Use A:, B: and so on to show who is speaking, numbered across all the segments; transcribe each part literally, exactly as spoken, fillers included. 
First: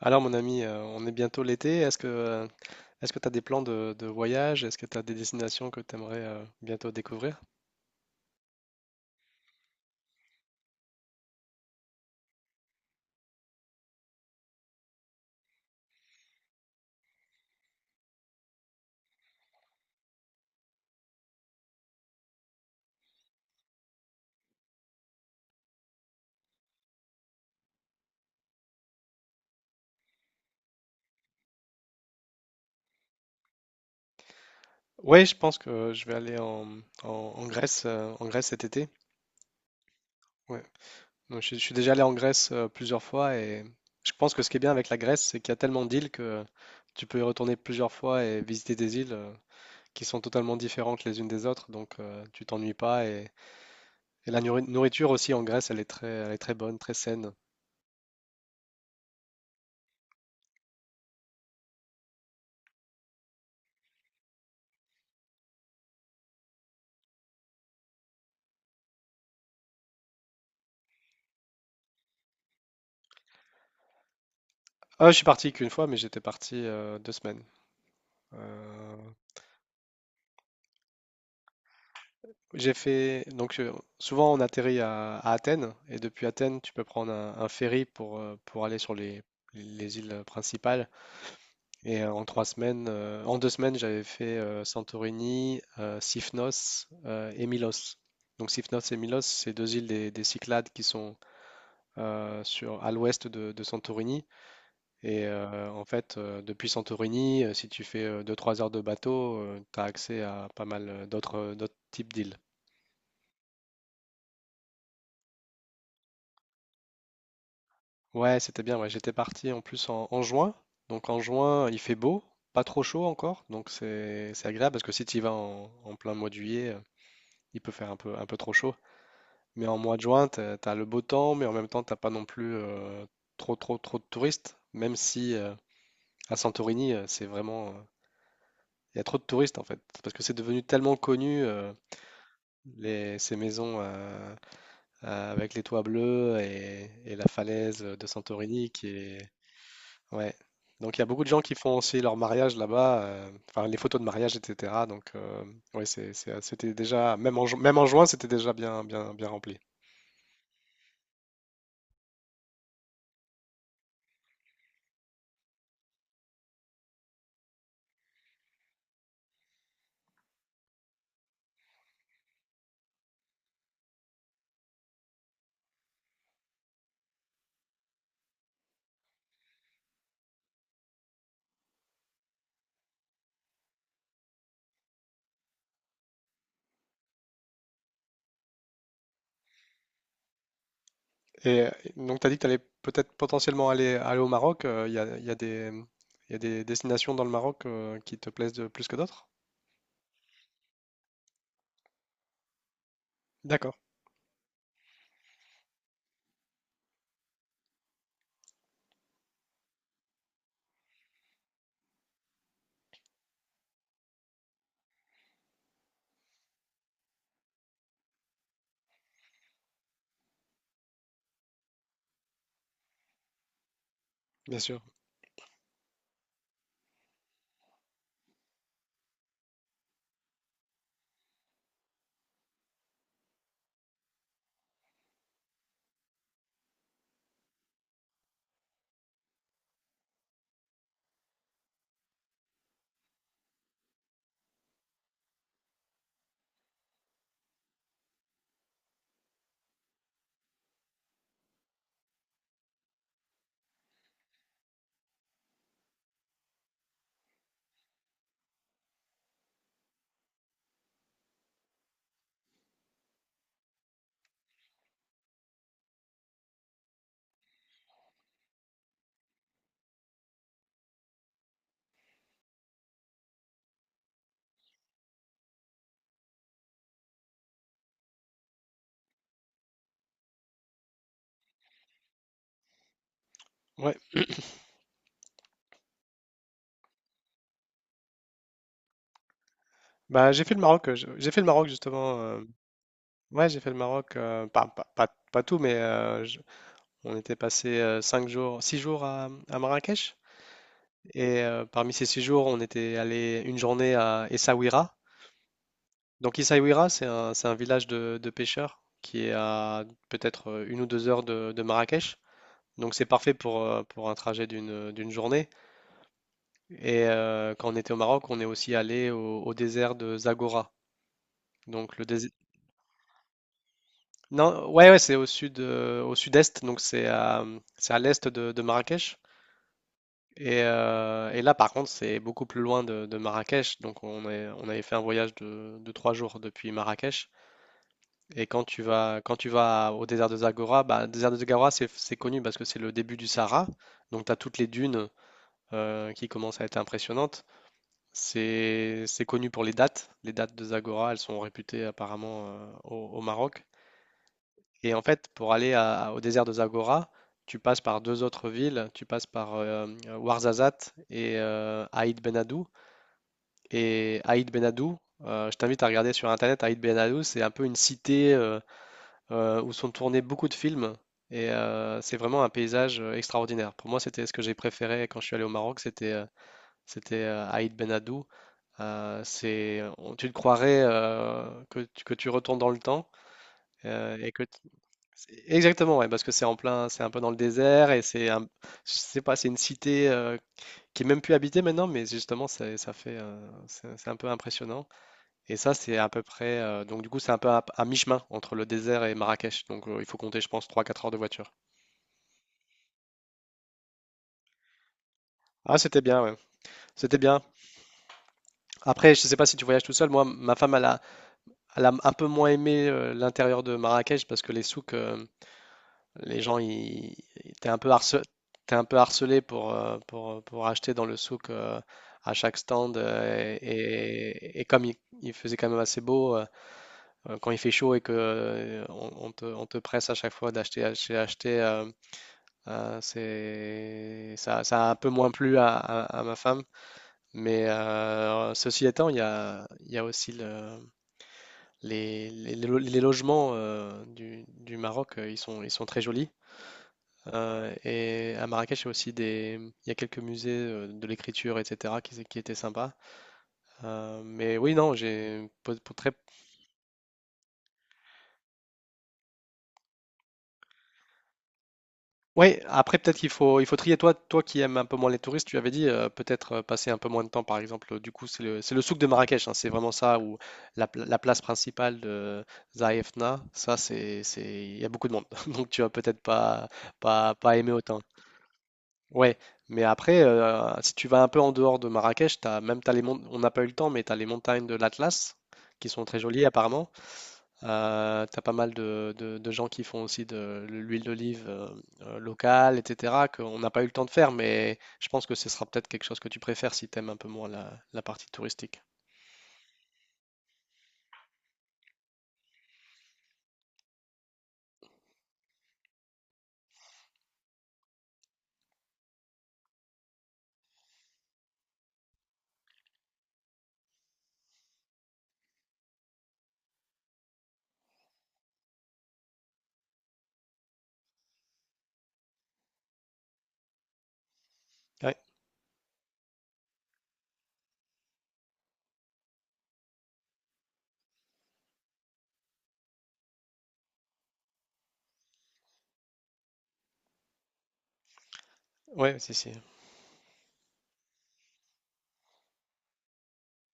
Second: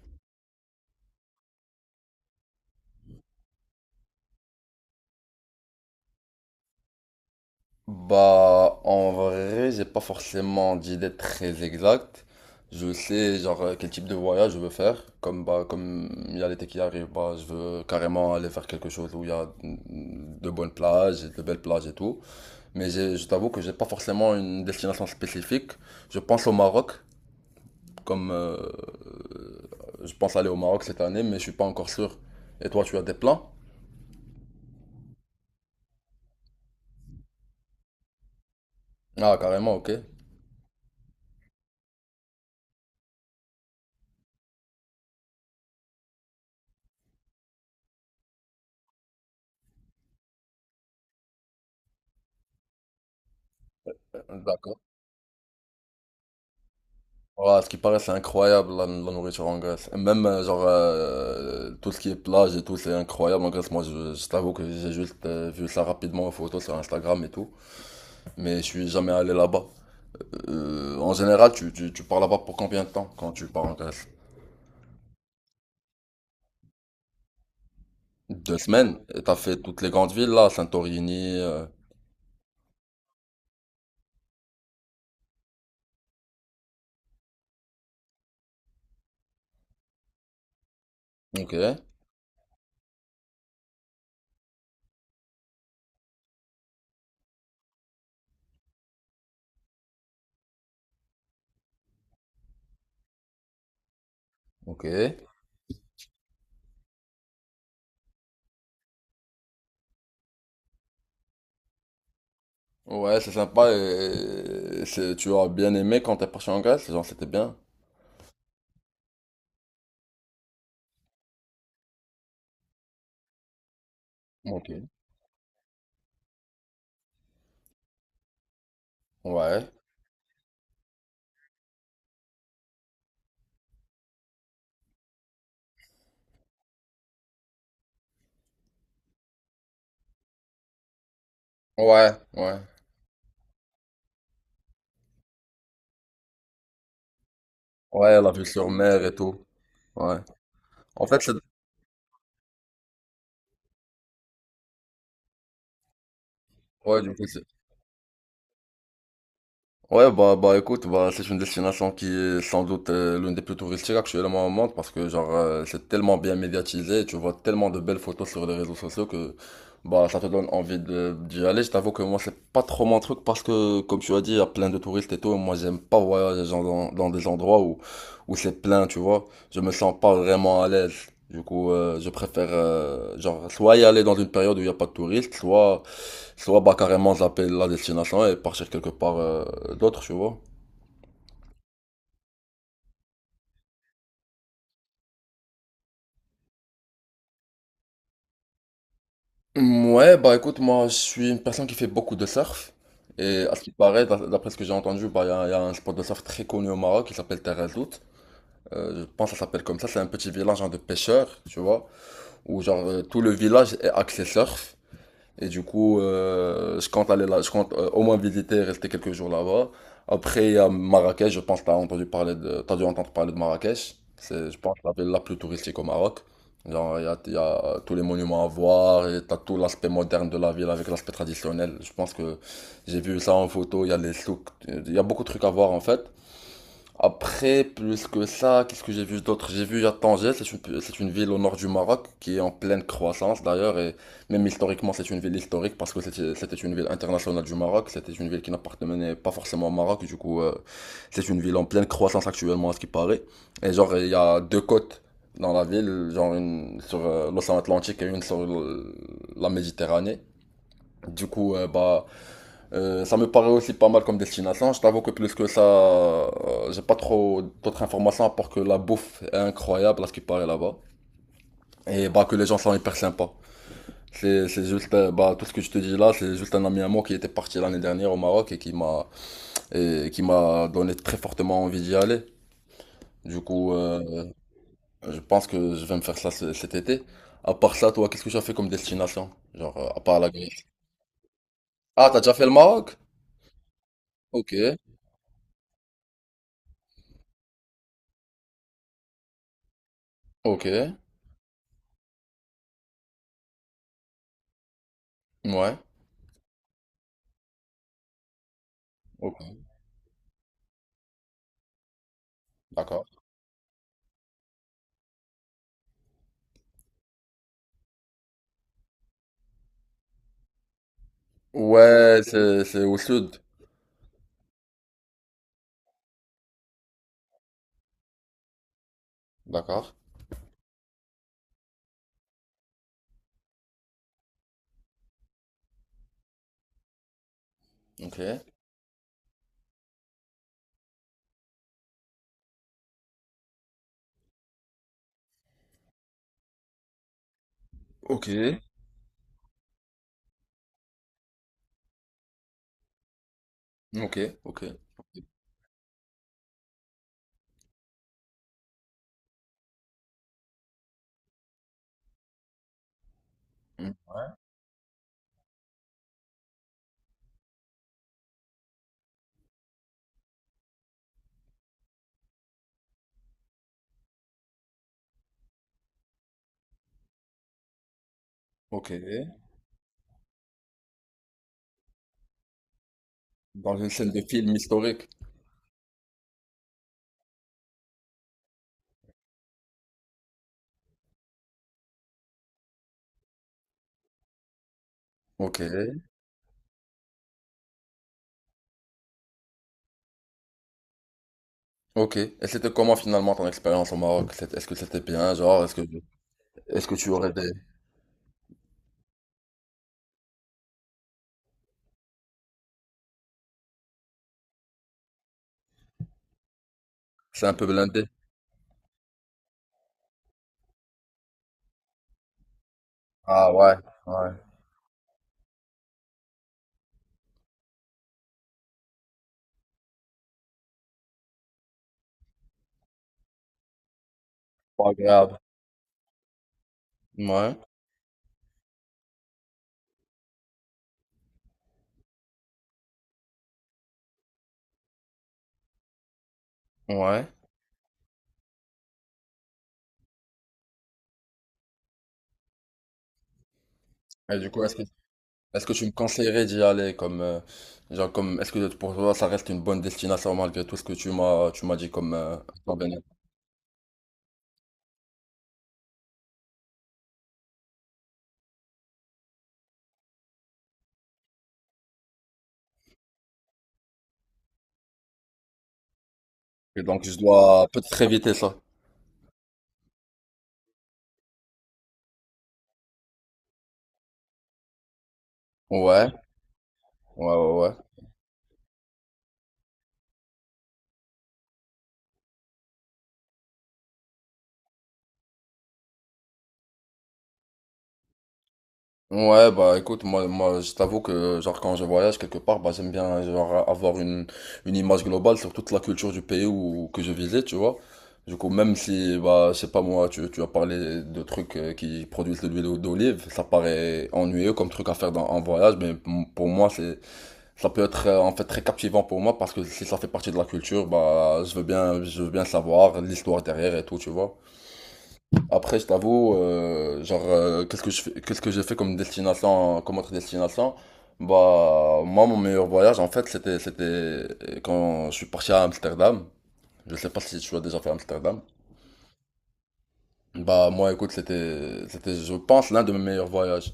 A: Alors mon ami, euh, on est bientôt l'été. Est-ce que euh, est-ce que tu as des plans de, de voyage? Est-ce que tu as des destinations que tu aimerais bientôt découvrir?
B: Bah, en vrai, j'ai pas forcément d'idée très exacte. Je sais, genre, euh, quel type de voyage je veux faire. Comme, bah, comme il y a l'été qui arrive, bah, je veux carrément aller faire quelque chose où il y a mm, de bonnes plages, et de belles plages et tout. Mais j'ai- je t'avoue que j'ai pas forcément une destination spécifique. Je pense au Maroc, comme euh, je pense aller au Maroc cette année, mais je suis pas encore sûr. Et toi, tu as des plans?
A: Oui, je pense que je vais aller en, en- en Grèce, euh, en Grèce cet été.
B: Ah, carrément, ok.
A: Ouais. Donc, je, suis je suis déjà allé en Grèce, euh, plusieurs fois, et je pense que ce qui est bien avec la Grèce, c'est qu'il y a tellement d'îles que tu peux y retourner plusieurs fois et visiter des îles euh, qui sont totalement différentes les unes des autres. Donc euh, tu t'ennuies pas, et et la nourri-
B: D'accord.
A: nourriture aussi en Grèce, elle est très elle est très bonne, très saine.
B: Ouais, à ce qui paraît, c'est incroyable la, la nourriture en Grèce. Et même, euh, genre, euh, tout ce qui est plage et tout, c'est incroyable en Grèce. Moi, je, je t'avoue que j'ai juste euh, vu ça rapidement en photo sur Instagram et tout. Mais je suis jamais allé là-bas. Euh, en général, tu, tu, tu pars là-bas pour combien de temps quand tu pars en Grèce?
A: Ah, je suis parti qu'une fois, mais j'étais parti euh, deux semaines.
B: Deux
A: Euh,
B: semaines? Et t'as fait toutes les grandes villes là, Santorini. euh,
A: j'ai fait donc euh, souvent on atterrit à, à Athènes, et depuis Athènes tu peux prendre un, un ferry pour euh, pour aller sur les les îles principales.
B: Ok,
A: Et euh, en trois semaines, euh, en deux semaines, j'avais fait euh, Santorini, euh, Syphnos euh, et Milos. Donc Syphnos et Milos, c'est deux îles des, des Cyclades qui sont euh, sur à l'ouest de, de Santorini.
B: ok.
A: Et euh, en fait, euh, depuis Santorini, euh, si tu fais deux-trois heures de bateau, tu as accès à pas mal euh, d'autres euh, d'autres types d'îles.
B: Ouais, c'est sympa et, et c'est, tu as bien aimé quand t'es parti en Grèce? Genre, c'était bien.
A: Ouais, c'était bien. Ouais, j'étais parti en plus en, en juin. Donc en juin, il fait beau, pas trop chaud encore. Donc c'est c'est
B: Ok.
A: agréable, parce que si tu y vas en, en plein mois de juillet, euh, il peut faire un peu, un peu trop chaud. Mais
B: Ouais.
A: en mois de juin, tu as le beau temps, mais en même temps, t'as pas non plus euh, trop, trop, trop de touristes. Même si euh, à Santorini, euh, c'est vraiment. Euh, Il y a trop de touristes en fait. Parce que c'est devenu tellement connu. Euh,
B: Ouais, ouais.
A: Les, ces maisons euh, euh, avec les toits bleus et, et la falaise de
B: Ouais, la vue sur
A: Santorini qui
B: mer et
A: est…
B: tout. Ouais.
A: Ouais. Donc il y a
B: En fait,
A: beaucoup de
B: c'est...
A: gens qui font aussi leur mariage là-bas, euh, enfin les photos de mariage, et cetera. Donc euh, ouais, c'est, c'est- c'était
B: Ouais, du
A: déjà,
B: coup,
A: même
B: c'est-
A: en, ju- même en juin, c'était déjà bien, bien, bien rempli.
B: Ouais, bah, bah écoute, bah, c'est une destination qui est sans doute euh, l'une des plus touristiques actuellement au monde parce que genre euh, c'est tellement bien médiatisé, tu vois tellement de belles photos sur les réseaux sociaux que bah ça te donne envie de d'y aller. Je t'avoue que moi c'est pas trop mon truc parce que comme tu as dit, il y a plein de touristes et tout, et moi j'aime pas voyager genre, dans, dans des endroits où, où c'est plein, tu vois. Je me sens pas vraiment à l'aise. Du coup, euh, je préfère euh, genre soit y aller dans une période où il n'y a pas de touristes, soit soit bah carrément zapper la destination et partir quelque part euh, d'autre, tu vois.
A: Et euh, donc tu as dit que tu allais peut-être potentiellement aller, aller au Maroc. euh, Il y a, il y a des, il y a des destinations dans le Maroc euh, qui te plaisent de- plus que d'autres?
B: Ouais, bah écoute, moi je suis une personne qui fait beaucoup de surf. Et à ce qui
A: D'accord,
B: paraît, d'a- d'après ce que j'ai entendu, bah il y a, il y a un spot de surf très connu au Maroc qui s'appelle Terrezout. Euh, je pense que ça s'appelle comme ça. C'est un petit village genre, de pêcheurs, tu vois, où genre euh, tout le village est axé surf. Et du coup, euh, je compte aller là, je compte euh, au moins visiter, rester quelques jours là-bas. Après, il y a Marrakech, je pense que t'as entendu parler de, t'as dû entendre parler de Marrakech. C'est, je
A: bien
B: pense,
A: sûr.
B: la ville la plus touristique au Maroc. Genre, il y a, il y a euh, tous les monuments à voir et t'as tout l'aspect moderne de la ville avec l'aspect traditionnel. Je pense que j'ai vu ça en photo, il y a les souks, il y a beaucoup de trucs à voir en fait. Après, plus que ça, qu'est-ce que j'ai vu d'autre? J'ai vu à Tanger, c'est une, c'est une ville au nord du Maroc qui est en pleine croissance d'ailleurs, et même historiquement, c'est une ville historique parce que c'était c'était une ville internationale du Maroc, c'était une ville qui n'appartenait pas forcément au Maroc, du coup, euh, c'est une ville en pleine croissance actuellement à ce qui paraît. Et genre, il y a deux côtes dans la ville, genre une sur euh, l'océan Atlantique et une sur le- la Méditerranée. Du coup, euh, bah, euh, ça me paraît aussi pas mal comme destination. Je t'avoue que plus que ça, euh, j'ai pas trop d'autres informations à part que la bouffe est incroyable à ce qui paraît là-bas. Et bah que les gens sont hyper sympas. C'est, c'est juste, euh, bah, tout ce que je te dis là, c'est juste un ami à moi qui était parti l'année dernière au Maroc et qui m'a, et qui m'a donné très fortement envie d'y aller. Du coup,
A: Ouais.
B: euh, je pense que je vais me faire ça ce- cet été. À part ça, toi, qu'est-ce que tu as fait comme destination? Genre, euh, à part la
A: Bah, j'ai fait le
B: Grèce.
A: Maroc, euh, je- j'ai fait le Maroc
B: Ah,
A: justement.
B: t'as déjà
A: euh,
B: fait le Maroc?
A: Ouais, j'ai fait le Maroc, euh,
B: Ok,
A: pas, pas, pas- pas tout, mais euh, je- on était passé euh, cinq jours, six jours à, à Marrakech.
B: ok,
A: Et euh, parmi ces six jours, on était allé une journée à Essaouira.
B: ouais,
A: Donc Essaouira, c'est un, c'est un village de, de pêcheurs qui est
B: ok,
A: à peut-être euh, une ou deux heures de, de Marrakech. Donc c'est
B: d'accord.
A: parfait pour, euh, pour un trajet d'une d'une journée. Et euh, quand on était au Maroc, on est aussi allé au, au désert de Zagora. Donc le,
B: Ouais,
A: dés-
B: c'est c'est au sud.
A: Non, ouais, ouais, c'est au sud, euh, au sud-est, donc c'est à, c'est à l'est de, de Marrakech.
B: D'accord.
A: Et, euh, et là, par contre, c'est beaucoup plus loin de, de Marrakech. Donc, on est, on avait fait un voyage de, de trois jours depuis Marrakech.
B: Ok.
A: Et quand tu vas, quand tu vas au désert de Zagora, bah, le désert de Zagora, c'est, c'est connu parce que c'est le début du Sahara. Donc, tu as toutes les dunes euh, qui commencent à être impressionnantes.
B: Ok.
A: C'est, c'est connu pour les dattes. Les dattes de Zagora, elles sont réputées apparemment euh, au, au Maroc.
B: Ok. Ok.
A: Et en fait, pour aller à- au désert de Zagora, tu passes par deux autres villes, tu passes par euh, Ouarzazate et euh, Aït Ben Haddou.
B: Hmm.
A: Et Aït Ben Haddou, euh, je t'invite à regarder sur Internet. Aït Ben Haddou, c'est un peu une cité euh, euh, où sont tournés beaucoup de films. Et euh, c'est vraiment un paysage euh, extraordinaire. Pour moi, c'était ce que j'ai préféré quand je suis allé au Maroc, c'était euh, c'était euh, Aït Ben Haddou.
B: Ok.
A: Euh, c'est, on- tu te croirais euh, que, tu- que tu retournes dans le temps,
B: Dans une scène
A: euh,
B: de
A: et que
B: film historique.
A: c'est- exactement, ouais, parce que c'est en plein, c'est un peu dans le désert, et c'est un, je sais pas, c'est une cité euh, qui est même plus habitée maintenant, mais justement, c'est- ça fait, euh, c'est c'est un peu impressionnant. Et
B: Ok.
A: ça, c'est à peu près, euh, donc du coup, c'est un peu à, à mi-chemin entre le désert et Marrakech. Donc euh, il faut compter, je pense, trois, quatre heures de voiture.
B: Ok. Et c'était comment finalement ton expérience au Maroc? C'est- Est-ce que c'était bien, genre, est-ce
A: Ah,
B: que
A: c'était bien, ouais.
B: est-ce que tu
A: C'était
B: aurais
A: bien.
B: des...
A: Après, je sais pas si tu voyages tout seul. Moi, ma femme, elle a, elle a un peu moins aimé euh, l'intérieur de Marrakech, parce que les souks, euh, les gens, ils,
B: C'est un
A: ils-
B: peu
A: t'es un peu
B: blindé.
A: harcelé, t'es un peu harcelé pour, euh, pour, pour acheter dans le souk, euh, à chaque stand.
B: Ah
A: Euh,
B: ouais. Ouais.
A: et, et comme il, il faisait quand même assez beau, euh, euh, quand il fait chaud et que euh, on, on te, on te presse à chaque fois d'acheter, acheter, acheter, euh, euh, c'est, ça, ça
B: Pas
A: a un peu moins
B: agréable.
A: plu à, à- à ma femme.
B: Ouais.
A: Mais euh, ceci étant, il y a, il y a aussi le- les, les- les lo- les logements euh, du, du Maroc, euh, ils sont, ils sont très jolis.
B: Ouais.
A: Euh, et à Marrakech, il y a aussi des, il y a quelques musées euh, de l'écriture, et cetera, qui, qui étaient sympas. Euh,
B: Et du
A: mais
B: coup,
A: oui,
B: est-ce que
A: non, j'ai
B: est-ce que
A: pour-
B: tu me
A: pour très.
B: conseillerais d'y aller comme euh, genre comme est-ce que pour toi ça reste une bonne destination malgré tout ce que tu m'as tu m'as dit comme euh,
A: Oui, après peut-être qu'il faut, il faut trier. Toi, toi qui aimes un peu moins les touristes, tu avais dit euh, peut-être euh, passer un peu moins de temps, par exemple. Du coup, c'est le, c'est le souk de Marrakech, hein, c'est vraiment ça, ou la, pla- la place principale de Zaïfna. Ça, c'est, c'est, il y a beaucoup de monde, donc tu vas peut-être pas,
B: Et donc je
A: pas, pas
B: dois
A: aimer
B: peut-être
A: autant.
B: éviter ça.
A: Ouais, mais après, euh, si tu vas un peu en dehors de Marrakech, t'as, même t'as les mont- on n'a pas eu le temps, mais tu as les montagnes de l'Atlas qui sont
B: Ouais,
A: très jolies apparemment.
B: ouais, ouais, ouais.
A: Euh, tu as pas mal de, de- de gens qui font aussi de l'huile d'olive, euh, euh, locale, et cetera, qu'on n'a pas eu le temps de faire, mais je pense que ce sera peut-être quelque chose que tu préfères si tu aimes un peu moins la, la partie touristique.
B: Ouais, bah écoute, moi, moi, je t'avoue que genre quand je voyage quelque part, bah j'aime bien genre avoir une, une image globale sur toute la culture du pays où, que je visite, tu vois. Du coup, même si, bah, je sais pas moi, tu, tu as parlé de trucs euh, qui produisent de l'huile d'olive, ça paraît ennuyeux comme truc à faire dans, en voyage, mais m- pour moi, c'est, ça peut être euh, en fait très captivant pour moi parce que si ça fait partie de la culture, bah, je veux bien, je veux bien savoir l'histoire derrière et tout, tu vois.
A: Ouais,
B: Après, je t'avoue, euh, genre, euh, qu'est-ce que je fais, qu'est-ce que j'ai fait comme destination, comme autre destination? Bah, moi, mon meilleur voyage, en fait, c'était, c'était euh, quand je suis parti à Amsterdam. Je sais pas si tu as déjà fait Amsterdam.
A: ouais, si, si.
B: Bah, moi, écoute, c'était, c'était, je pense, l'un de mes meilleurs voyages.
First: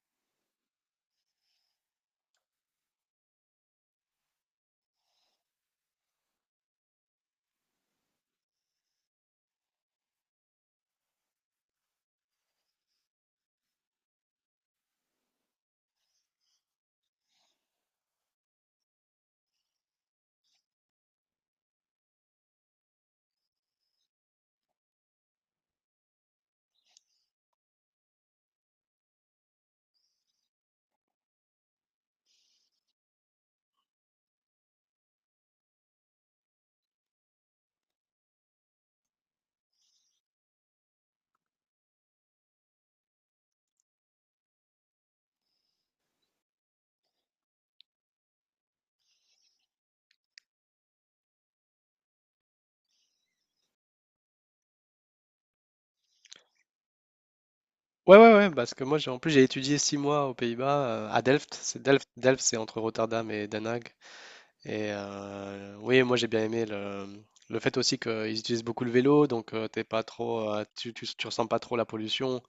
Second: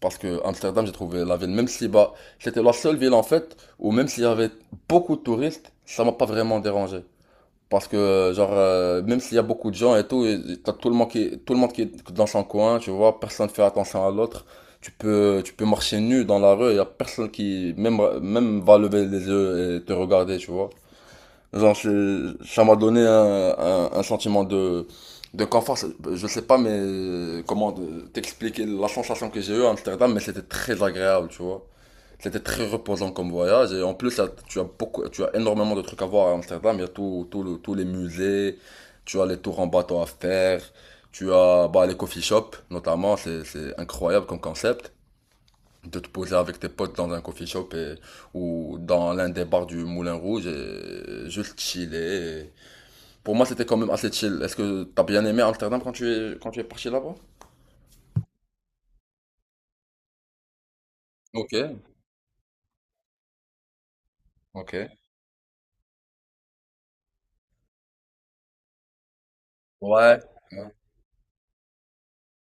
B: Parce que Amsterdam, j'ai trouvé la ville, même si, bah, c'était la seule ville, en fait, où même s'il y avait beaucoup de touristes, ça m'a pas vraiment dérangé. Parce que, genre, euh, même s'il y a beaucoup de gens et tout, et et t'as tout le monde qui, tout le monde qui est dans son coin, tu vois, personne fait attention à l'autre. Tu peux, tu peux marcher nu dans la rue, il y a personne qui, même, même va lever les yeux et te regarder, tu vois. Genre, c'est- ça m'a donné un, un, un sentiment de, de confort. C'est- Je sais pas, mais euh, comment de- t'expliquer la sensation que j'ai eue à Amsterdam, mais c'était très agréable, tu vois. C'était très reposant comme voyage et en plus tu as beaucoup, tu as énormément de trucs à voir à Amsterdam. Il y a tout, tout le- tous les musées, tu as les tours en bateau à faire, tu as bah, les coffee shops notamment, c'est, c'est incroyable comme concept de te poser avec tes potes dans un coffee shop et- ou dans l'un des bars du Moulin Rouge et juste chiller. Et pour moi c'était quand même assez chill. Est-ce que t'as bien aimé Amsterdam quand tu es, quand tu es parti là-bas?
A: Ouais, ouais, ouais, parce que moi, j'ai, en plus, j'ai étudié six mois aux Pays-Bas, euh, à
B: Ok,
A: Delft. C'est Delft. Delft, c'est entre Rotterdam et Den Haag.
B: ok.
A: Et euh, oui, moi j'ai bien aimé le, le fait aussi qu'ils utilisent beaucoup le vélo, donc euh, t'es pas
B: Ouais,
A: trop, euh,
B: ouais,
A: tu, tu, tu ressens pas trop la pollution.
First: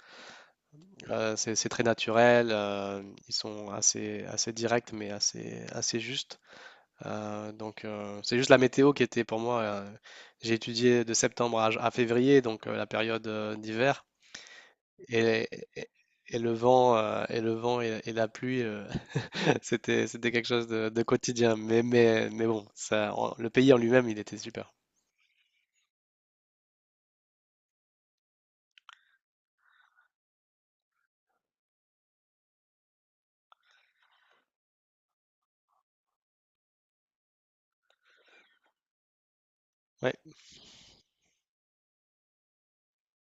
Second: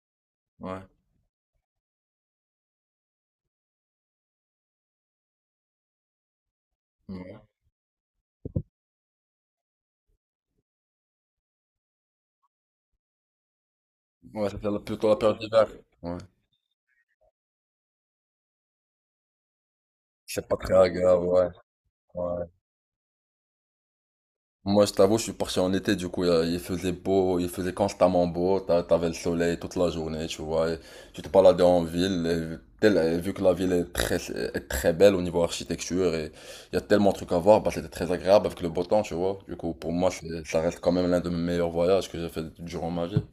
B: ouais.
A: Euh, c'est, c'est très naturel. Euh, ils sont assez, assez directs mais assez, assez justes.
B: Ouais,
A: Euh, donc euh, c'est juste la météo qui était pour moi. Euh, j'ai étudié de septembre à, à février, donc euh, la période euh, d'hiver.
B: ouais, c'était la- plutôt la période
A: Et,
B: d'hiver.
A: et-
B: Ouais.
A: et le vent, euh, et le vent et, et la pluie, euh, c'était, c'était
B: C'est
A: quelque
B: pas
A: chose
B: très
A: de, de
B: agréable, ouais.
A: quotidien. Mais, mais,
B: ouais.
A: mais bon, ça, en- le pays en lui-même, il était super.
B: Moi, je t'avoue, je suis parti en été, du coup, euh, il faisait beau, il faisait constamment beau, t'a- t'avais le soleil toute la journée, tu vois. Et tu te baladais en ville, et tel- et vu que la ville est très, est très belle au niveau architecture, et il y a tellement de trucs à voir, bah, c'était très agréable avec le beau temps, tu vois. Du coup, pour moi,
A: Ouais,
B: c'est- ça reste quand même l'un de mes meilleurs voyages que j'ai fait durant ma vie.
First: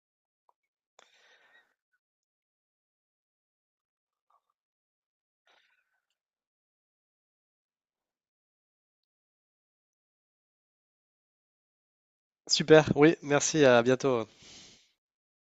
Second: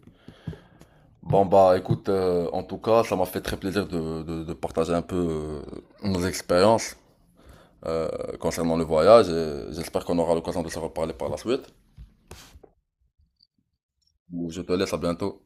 B: Bon, bah, écoute, euh, en tout cas, ça m'a fait très plaisir de, de, de partager un peu euh, nos expériences. Euh, concernant le voyage. euh, J'espère qu'on aura l'occasion de se reparler par la suite.
A: super. Oui, merci. À bientôt.
B: Je te laisse à bientôt.